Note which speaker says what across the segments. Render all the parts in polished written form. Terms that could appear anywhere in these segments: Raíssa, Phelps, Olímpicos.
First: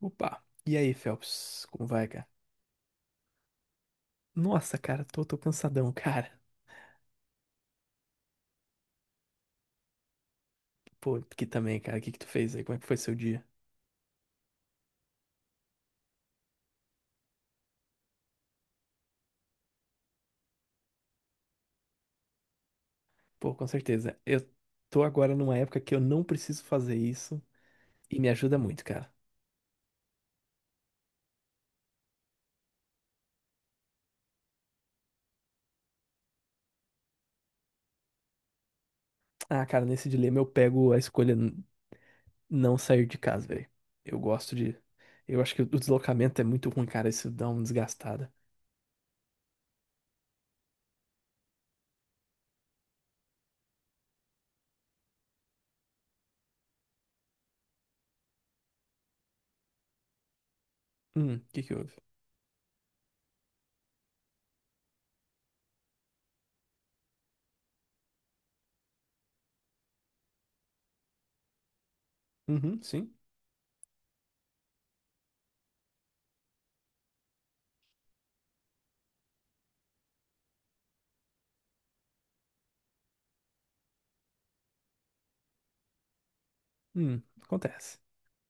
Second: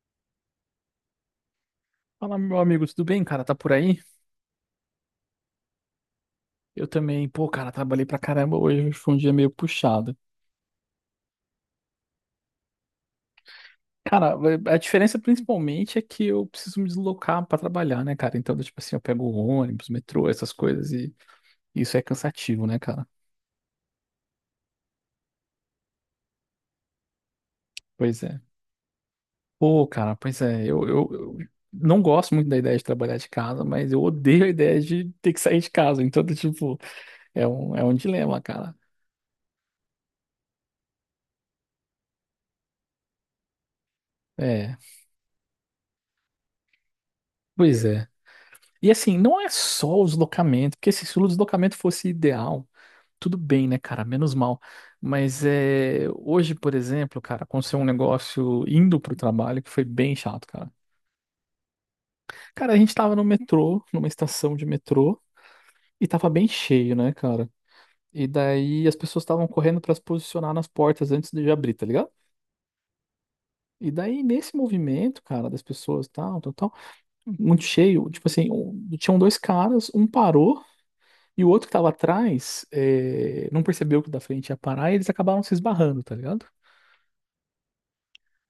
Speaker 1: Opa! E aí, Phelps? Como vai, cara?
Speaker 2: Fala, meu amigo, tudo bem, cara? Tá por aí?
Speaker 1: Nossa, cara, tô cansadão, cara.
Speaker 2: Eu também, pô, cara, trabalhei pra caramba hoje, foi um dia meio puxado.
Speaker 1: Pô, aqui também, cara. O que que tu fez aí? Como é que foi seu dia?
Speaker 2: Cara, a diferença principalmente é que eu preciso me deslocar pra trabalhar, né, cara? Então, tipo assim, eu pego o ônibus, metrô, essas coisas e isso é cansativo, né, cara?
Speaker 1: Pô, com certeza. Eu tô agora numa época que eu não preciso fazer isso e
Speaker 2: Pois
Speaker 1: me
Speaker 2: é.
Speaker 1: ajuda muito, cara.
Speaker 2: Pô, cara, pois é, eu não gosto muito da ideia de trabalhar de casa, mas eu odeio a ideia de ter que sair de casa. Então, tipo, é um dilema, cara.
Speaker 1: Ah, cara, nesse dilema eu pego a escolha não sair de casa, velho. Eu gosto
Speaker 2: É,
Speaker 1: de. Eu acho que o deslocamento é muito ruim, cara. Isso dá uma
Speaker 2: pois é.
Speaker 1: desgastada.
Speaker 2: E assim, não é só o deslocamento, porque se o deslocamento fosse ideal. Tudo bem, né, cara? Menos mal. Mas é, hoje, por exemplo, cara, aconteceu um negócio indo pro trabalho que foi bem chato, cara.
Speaker 1: O que que houve?
Speaker 2: Cara, a gente tava no metrô, numa estação de metrô, e tava bem cheio, né, cara? E daí as pessoas estavam correndo pra se posicionar nas portas antes de abrir, tá ligado?
Speaker 1: Uhum, sim.
Speaker 2: E daí, nesse movimento, cara, das pessoas, tal, tal, tal, muito cheio, tipo assim, tinham dois caras, um parou e o outro que tava atrás, não percebeu que o da frente ia parar e eles acabaram se esbarrando, tá ligado?
Speaker 1: Acontece.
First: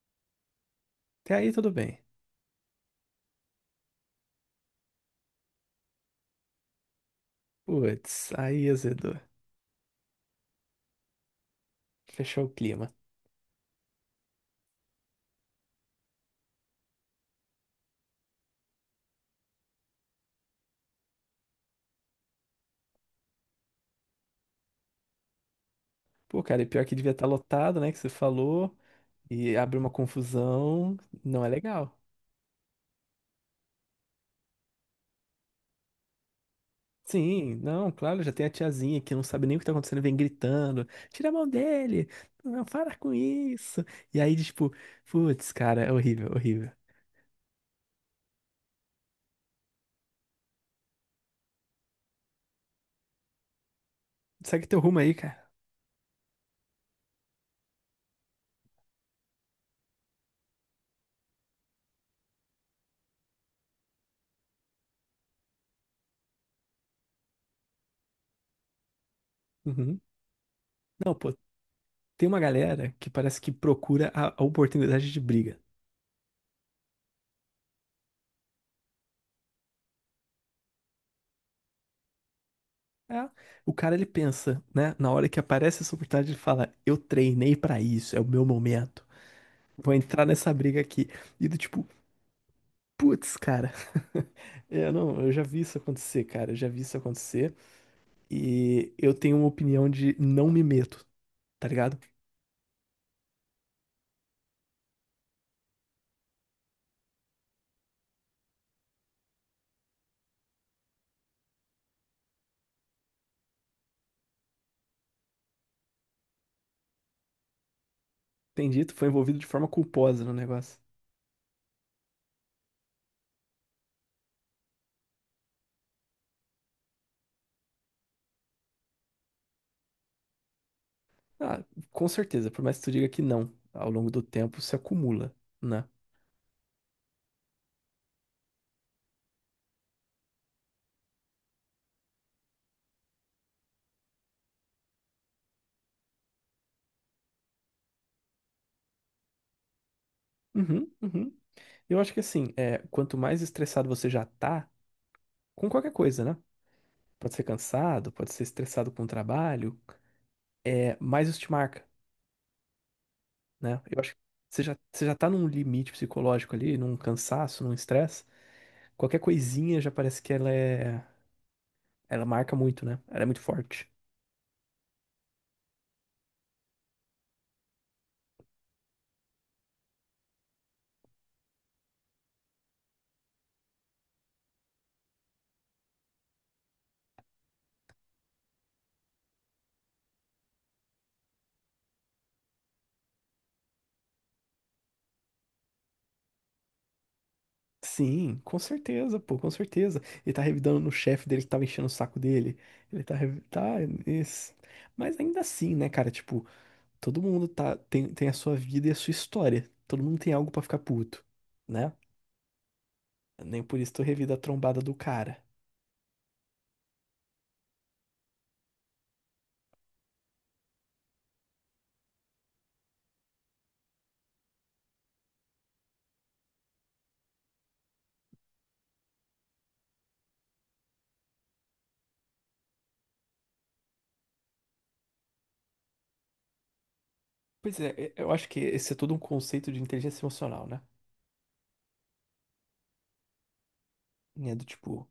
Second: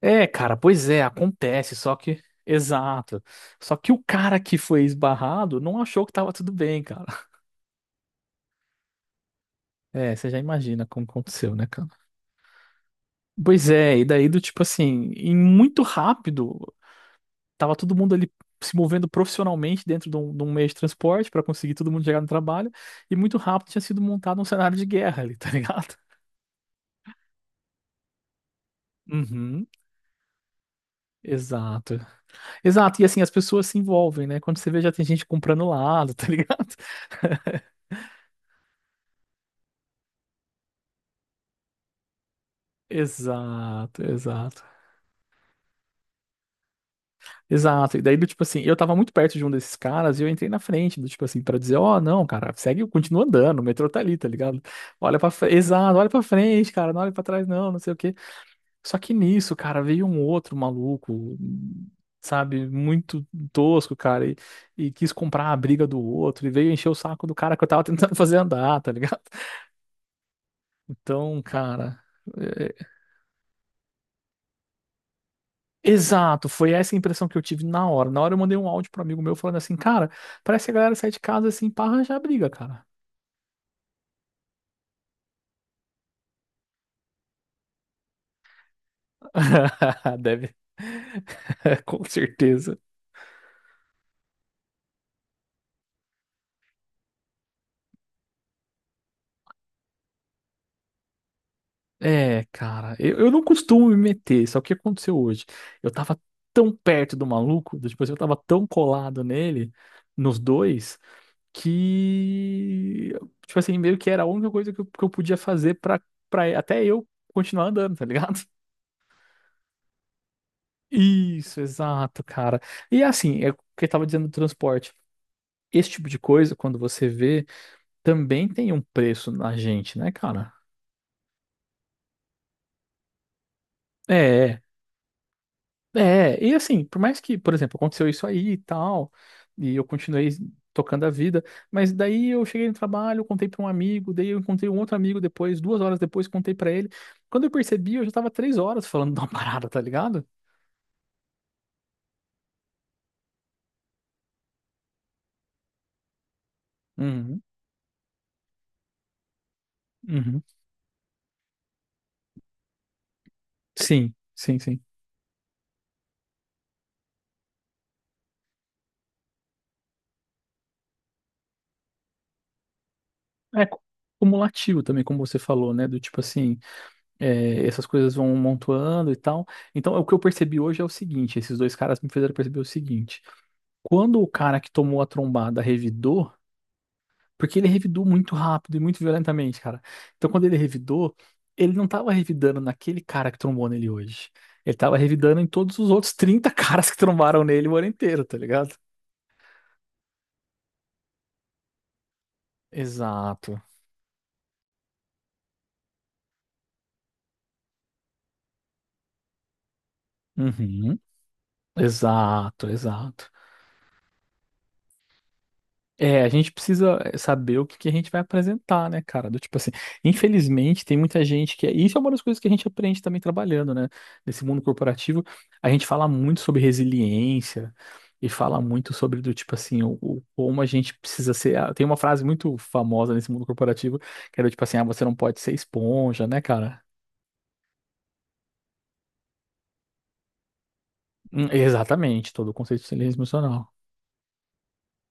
Speaker 2: É, cara, pois é,
Speaker 1: Até aí tudo
Speaker 2: acontece, só
Speaker 1: bem.
Speaker 2: que. Exato. Só que o cara que foi esbarrado não achou que tava tudo bem, cara.
Speaker 1: Putz, aí azedou.
Speaker 2: É, você já imagina como aconteceu, né, cara?
Speaker 1: Fechou o clima.
Speaker 2: Pois é, e daí do tipo assim, em muito rápido, tava todo mundo ali se movendo profissionalmente dentro de um meio de transporte pra conseguir todo mundo chegar no trabalho, e muito rápido tinha sido montado um cenário de guerra ali, tá ligado?
Speaker 1: Pô, cara, e pior que devia estar lotado, né? Que você falou. E
Speaker 2: Uhum,
Speaker 1: abre uma confusão. Não é
Speaker 2: exato.
Speaker 1: legal.
Speaker 2: Exato, e assim, as pessoas se envolvem, né? Quando você vê, já tem gente comprando lado, tá ligado?
Speaker 1: Sim, não, claro, já tem a tiazinha que não sabe nem o que tá acontecendo, vem gritando. Tira a mão dele! Não, para com isso!
Speaker 2: Exato,
Speaker 1: E aí,
Speaker 2: exato.
Speaker 1: tipo, putz, cara, é horrível, horrível.
Speaker 2: Exato. E daí, do tipo assim, eu tava muito perto de um desses caras e eu entrei na frente, do tipo assim, pra dizer, ó, não, cara, segue, continua andando, o metrô tá ali, tá ligado?
Speaker 1: Segue teu rumo aí,
Speaker 2: Olha pra
Speaker 1: cara.
Speaker 2: frente, exato, olha pra frente, cara, não olha pra trás, não, não sei o quê. Só que nisso, cara, veio um outro maluco, sabe, muito tosco, cara, e quis comprar a briga do outro, e veio encher o saco do cara que eu tava tentando fazer andar, tá ligado?
Speaker 1: Uhum. Não, pô,
Speaker 2: Então, cara.
Speaker 1: tem uma
Speaker 2: é,
Speaker 1: galera que parece que procura a oportunidade de briga.
Speaker 2: Exato, foi essa a impressão que eu tive na hora. Na hora eu mandei um áudio pro amigo meu falando assim, cara, parece que a galera sai de casa assim pra arranjar briga, cara.
Speaker 1: É, o cara, ele pensa, né? Na hora que aparece essa oportunidade, ele fala: Eu treinei pra isso, é o meu momento. Vou entrar nessa
Speaker 2: Deve,
Speaker 1: briga aqui. E do tipo,
Speaker 2: com certeza.
Speaker 1: putz, cara. Eu não, eu já vi isso acontecer, cara. Eu já vi isso acontecer. E eu tenho uma opinião de não me meto, tá ligado?
Speaker 2: É, cara, eu não costumo me meter, só que o que aconteceu hoje? Eu tava tão perto do maluco, tipo assim, eu tava tão colado nele, nos dois, que, tipo assim, meio que era a única coisa que eu podia fazer pra, pra até eu continuar andando, tá ligado?
Speaker 1: Tem dito, foi envolvido de forma culposa no negócio.
Speaker 2: Isso, exato, cara. E assim, é o que eu tava dizendo do transporte. Esse tipo de coisa, quando você vê, também tem um preço na gente, né, cara?
Speaker 1: Ah, com certeza, por mais que tu diga que não, ao longo do tempo
Speaker 2: É,
Speaker 1: se acumula, né?
Speaker 2: é. E assim, por mais que, por exemplo, aconteceu isso aí e tal, e eu continuei tocando a vida, mas daí eu cheguei no trabalho, contei pra um amigo, daí eu encontrei um outro amigo depois, 2 horas depois, contei pra ele. Quando eu percebi, eu já tava 3 horas falando de uma parada, tá ligado?
Speaker 1: Uhum, uhum. Eu acho que assim, é, quanto mais estressado você já tá, com qualquer coisa, né? Pode
Speaker 2: Uhum,
Speaker 1: ser cansado, pode ser estressado com o trabalho,
Speaker 2: uhum.
Speaker 1: é, mais isso te marca. Né? Eu acho
Speaker 2: Sim,
Speaker 1: que
Speaker 2: sim,
Speaker 1: você já,
Speaker 2: sim.
Speaker 1: você já tá num limite psicológico ali, num cansaço, num estresse. Qualquer coisinha já parece que ela é. Ela marca muito, né? Ela é muito
Speaker 2: É,
Speaker 1: forte.
Speaker 2: cumulativo também, como você falou, né? Do tipo assim, é, essas coisas vão montando e tal. Então, o que eu percebi hoje é o seguinte: esses dois caras me fizeram perceber o seguinte. Quando o cara que tomou a trombada revidou, porque ele revidou muito rápido e muito violentamente, cara. Então, quando ele revidou, ele não tava revidando naquele cara que trombou nele hoje. Ele tava revidando em todos os outros 30 caras que trombaram nele o ano inteiro,
Speaker 1: Sim,
Speaker 2: tá
Speaker 1: com
Speaker 2: ligado?
Speaker 1: certeza, pô, com certeza. Ele tá revidando no chefe dele que tava enchendo o saco dele. Ele tá, revi-
Speaker 2: Exato.
Speaker 1: tá, isso. Mas ainda assim, né, cara? Tipo, todo mundo tá, tem a sua vida e a sua história. Todo mundo tem algo pra ficar
Speaker 2: Uhum.
Speaker 1: puto, né?
Speaker 2: Exato, exato.
Speaker 1: Nem por isso tu revida a trombada do cara.
Speaker 2: É, a gente precisa saber o que que a gente vai apresentar, né, cara? Do tipo assim, infelizmente tem muita gente que. Isso é uma das coisas que a gente aprende também trabalhando, né? Nesse mundo corporativo, a gente fala muito sobre resiliência e fala muito sobre do tipo assim, como a gente precisa ser. Tem uma frase muito famosa nesse mundo corporativo que era tipo assim, você não pode ser esponja, né, cara?
Speaker 1: Pois é, eu acho que esse é todo um conceito de inteligência emocional, né?
Speaker 2: Exatamente, todo o conceito de inteligência emocional.
Speaker 1: É do tipo,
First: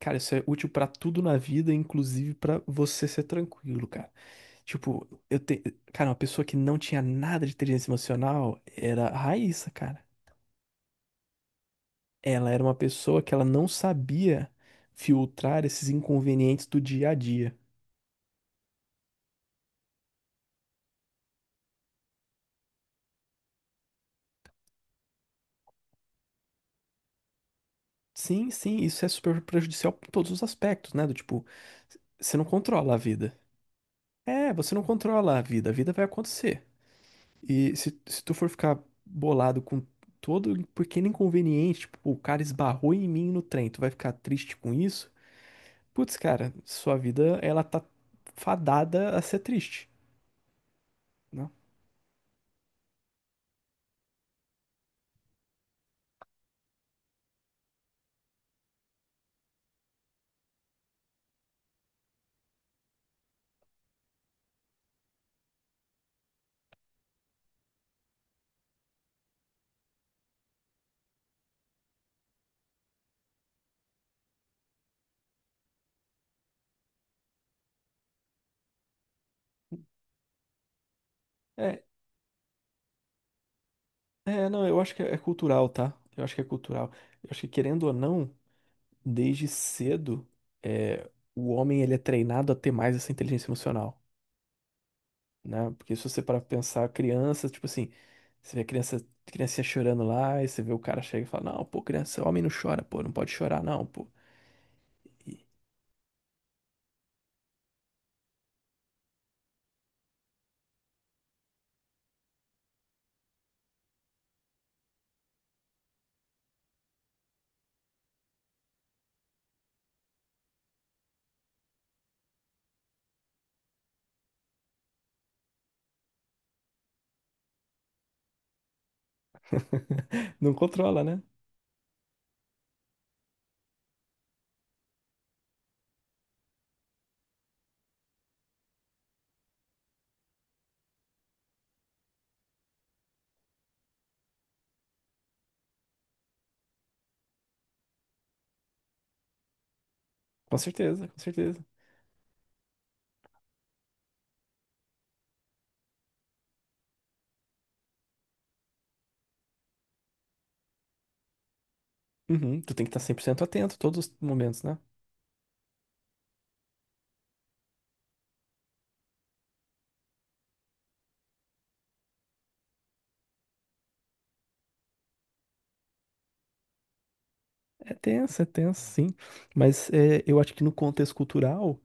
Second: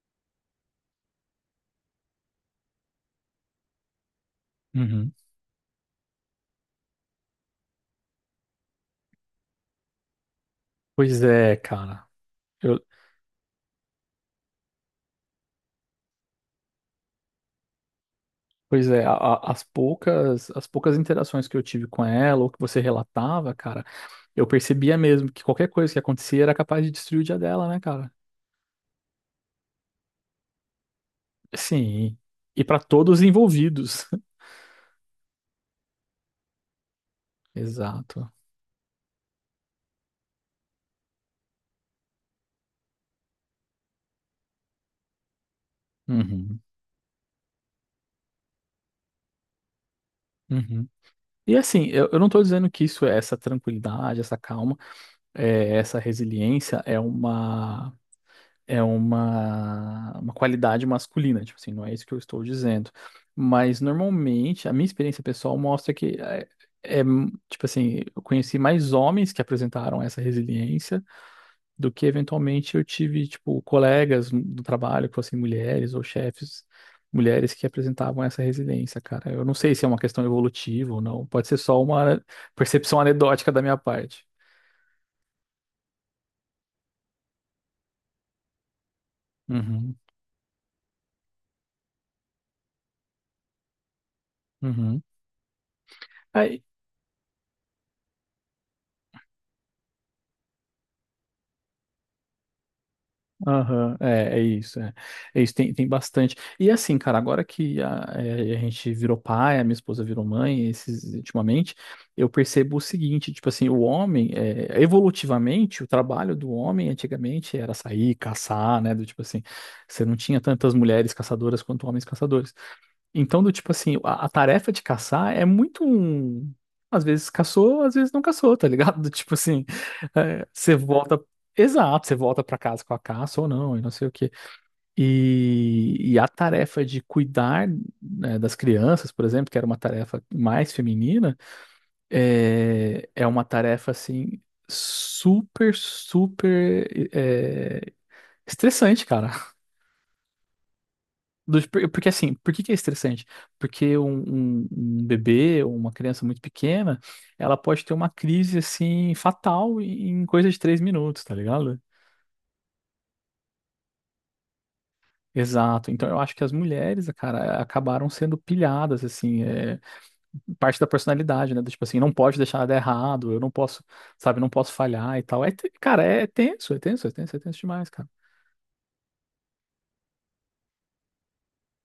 Speaker 1: cara, isso é útil pra tudo na vida, inclusive pra você ser tranquilo, cara. Tipo,
Speaker 2: Uhum.
Speaker 1: eu tenho. Cara, uma pessoa que não tinha nada de inteligência emocional era a Raíssa, cara.
Speaker 2: Pois é, cara.
Speaker 1: Ela era uma pessoa que ela não sabia filtrar esses inconvenientes do dia a dia.
Speaker 2: Pois é, as poucas interações que eu tive com ela, ou que você relatava, cara, eu percebia mesmo que qualquer coisa que acontecia era capaz de destruir o dia dela, né, cara?
Speaker 1: Sim, sim, isso é super prejudicial em todos os aspectos, né? Do tipo,
Speaker 2: Sim,
Speaker 1: você não
Speaker 2: e para
Speaker 1: controla a
Speaker 2: todos os
Speaker 1: vida.
Speaker 2: envolvidos.
Speaker 1: É, você não controla a vida vai acontecer. E se
Speaker 2: Exato.
Speaker 1: tu for ficar bolado com todo pequeno inconveniente, tipo, pô, o cara esbarrou em mim no trem, tu vai ficar triste com isso? Putz, cara,
Speaker 2: Uhum,
Speaker 1: sua vida, ela tá fadada a ser triste,
Speaker 2: uhum.
Speaker 1: né?
Speaker 2: E assim, eu não tô dizendo que isso é essa tranquilidade, essa calma, essa resiliência é uma qualidade masculina, tipo assim, não é isso que eu estou dizendo. Mas normalmente, a minha experiência pessoal mostra que é, tipo assim, eu conheci mais homens que apresentaram essa resiliência do que eventualmente eu tive, tipo, colegas do trabalho que fossem mulheres ou chefes. Mulheres que apresentavam essa resiliência, cara. Eu não sei se é uma questão evolutiva ou não. Pode ser
Speaker 1: É,
Speaker 2: só uma percepção anedótica da minha parte.
Speaker 1: não, eu acho que é cultural, tá? Eu acho que é cultural. Eu acho que, querendo ou não, desde
Speaker 2: Uhum,
Speaker 1: cedo, é, o homem, ele é treinado a ter mais essa inteligência emocional.
Speaker 2: uhum.
Speaker 1: Né? Porque se você parar pra
Speaker 2: Aí,
Speaker 1: pensar, criança, tipo assim, você vê a criança, criança chorando lá, e você vê o cara chega e fala, não, pô, criança, homem não chora, pô, não pode chorar, não,
Speaker 2: aham,
Speaker 1: pô.
Speaker 2: é isso, tem bastante. E assim, cara, agora que a gente virou pai, a minha esposa virou mãe, esses, ultimamente, eu percebo o seguinte, tipo assim, o homem, evolutivamente, o trabalho do homem antigamente era sair, caçar, né, do tipo assim, você não tinha tantas mulheres caçadoras quanto homens caçadores. Então, do tipo assim, a tarefa de caçar é muito um. Às vezes caçou, às vezes não caçou, tá ligado? Do tipo assim,
Speaker 1: Não
Speaker 2: você
Speaker 1: controla,
Speaker 2: volta.
Speaker 1: né?
Speaker 2: Exato, você volta pra casa com a caça ou não, e não sei o quê. E e a tarefa de cuidar, né, das crianças, por exemplo, que era uma tarefa mais feminina, é, é uma tarefa assim, super, super, é, estressante, cara.
Speaker 1: Com certeza, com certeza.
Speaker 2: Porque assim, por que que é estressante? Porque um bebê ou uma criança muito pequena, ela pode ter uma crise assim fatal em coisa de 3 minutos, tá ligado?
Speaker 1: Uhum, tu tem que estar 100% atento todos os momentos, né?
Speaker 2: Exato. Então eu acho que as mulheres, cara, acabaram sendo pilhadas, assim, parte da personalidade, né? Do tipo assim, não pode deixar nada errado, eu não posso, sabe, não posso falhar e tal. É, cara, é tenso, é tenso, é tenso, é tenso demais, cara.
Speaker 1: É tenso, sim. Mas é, eu acho que no contexto cultural,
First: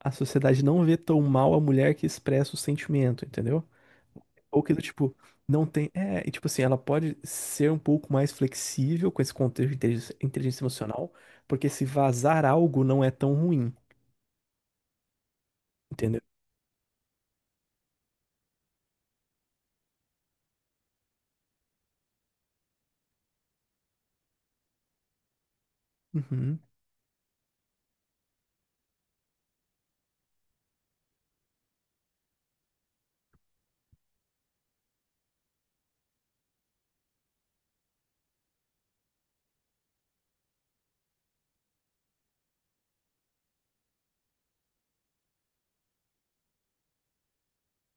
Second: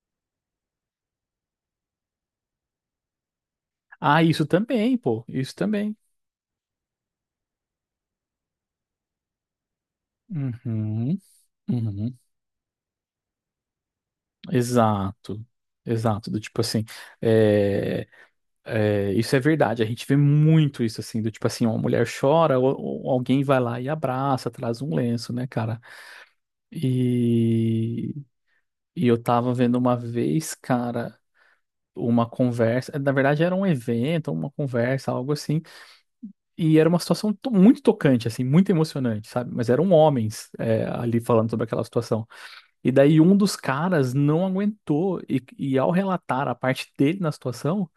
Speaker 1: a sociedade não vê tão mal a mulher que expressa o sentimento, entendeu?
Speaker 2: Ah, isso
Speaker 1: Ou que do
Speaker 2: também,
Speaker 1: tipo,
Speaker 2: pô, isso
Speaker 1: não tem.
Speaker 2: também.
Speaker 1: É, e tipo assim, ela pode ser um pouco mais flexível com esse contexto de inteligência emocional,
Speaker 2: Uhum,
Speaker 1: porque se
Speaker 2: uhum.
Speaker 1: vazar algo não é tão ruim,
Speaker 2: Exato,
Speaker 1: entendeu?
Speaker 2: exato, do tipo assim, é, isso é verdade, a gente vê muito isso assim, do tipo assim, uma mulher chora, ou alguém vai lá e abraça, traz um lenço, né, cara?
Speaker 1: Uhum,
Speaker 2: E e eu tava vendo uma vez, cara, uma conversa, na verdade era um evento, uma conversa, algo assim, e era uma situação muito tocante, assim, muito emocionante, sabe? Mas eram homens, ali falando sobre aquela situação. E daí um dos caras não aguentou e ao relatar a parte dele na situação,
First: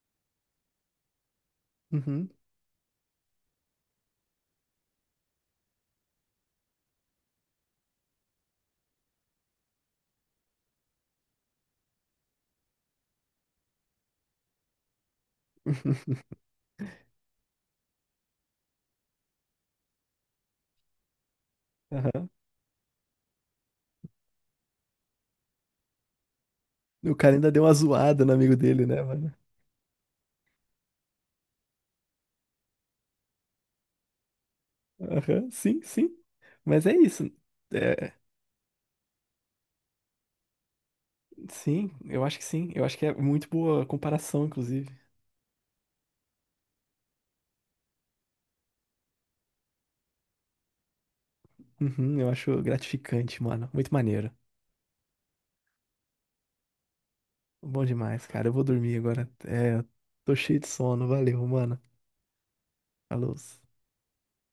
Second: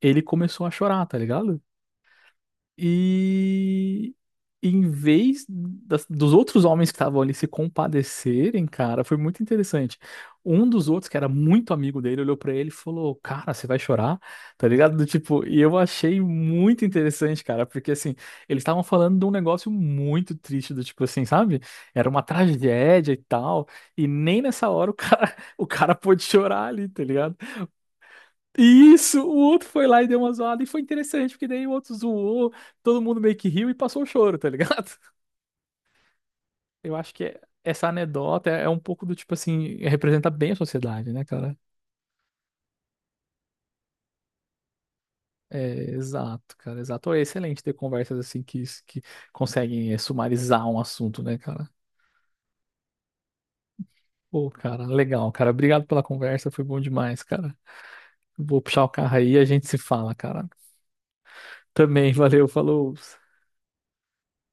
Speaker 2: ele começou a chorar, tá ligado?
Speaker 1: uhum,
Speaker 2: E em vez dos outros homens que estavam ali se compadecerem, cara, foi muito interessante. Um dos outros, que era muito amigo dele, olhou pra ele e falou: Cara, você vai chorar? Tá ligado? Do tipo, e eu achei muito interessante, cara, porque assim, eles estavam falando de um negócio muito triste, do tipo assim, sabe? Era uma
Speaker 1: aham.
Speaker 2: tragédia e tal, e nem nessa hora o cara, o cara pôde chorar ali, tá
Speaker 1: O cara
Speaker 2: ligado?
Speaker 1: ainda deu uma zoada no amigo dele, né,
Speaker 2: Isso,
Speaker 1: mano?
Speaker 2: o outro foi lá e deu uma zoada e foi interessante, porque daí o outro zoou, todo mundo meio que riu e passou o choro, tá ligado?
Speaker 1: Aham, sim, sim. Mas é
Speaker 2: Eu acho que
Speaker 1: isso.
Speaker 2: essa
Speaker 1: É,
Speaker 2: anedota é um pouco do tipo assim, representa bem a sociedade, né, cara?
Speaker 1: sim, eu acho que sim. Eu acho que é muito boa comparação, inclusive.
Speaker 2: É, exato, cara, exato. É excelente ter conversas assim que, conseguem sumarizar um assunto, né, cara?
Speaker 1: Uhum, eu acho gratificante, mano. Muito maneiro.
Speaker 2: Pô, cara, legal, cara. Obrigado pela conversa, foi bom demais, cara.
Speaker 1: Bom demais, cara. Eu
Speaker 2: Vou
Speaker 1: vou
Speaker 2: puxar o
Speaker 1: dormir
Speaker 2: carro
Speaker 1: agora.
Speaker 2: aí e a gente se
Speaker 1: É,
Speaker 2: fala,
Speaker 1: tô
Speaker 2: cara.
Speaker 1: cheio de sono. Valeu, mano.
Speaker 2: Também, valeu, falou.
Speaker 1: A luz.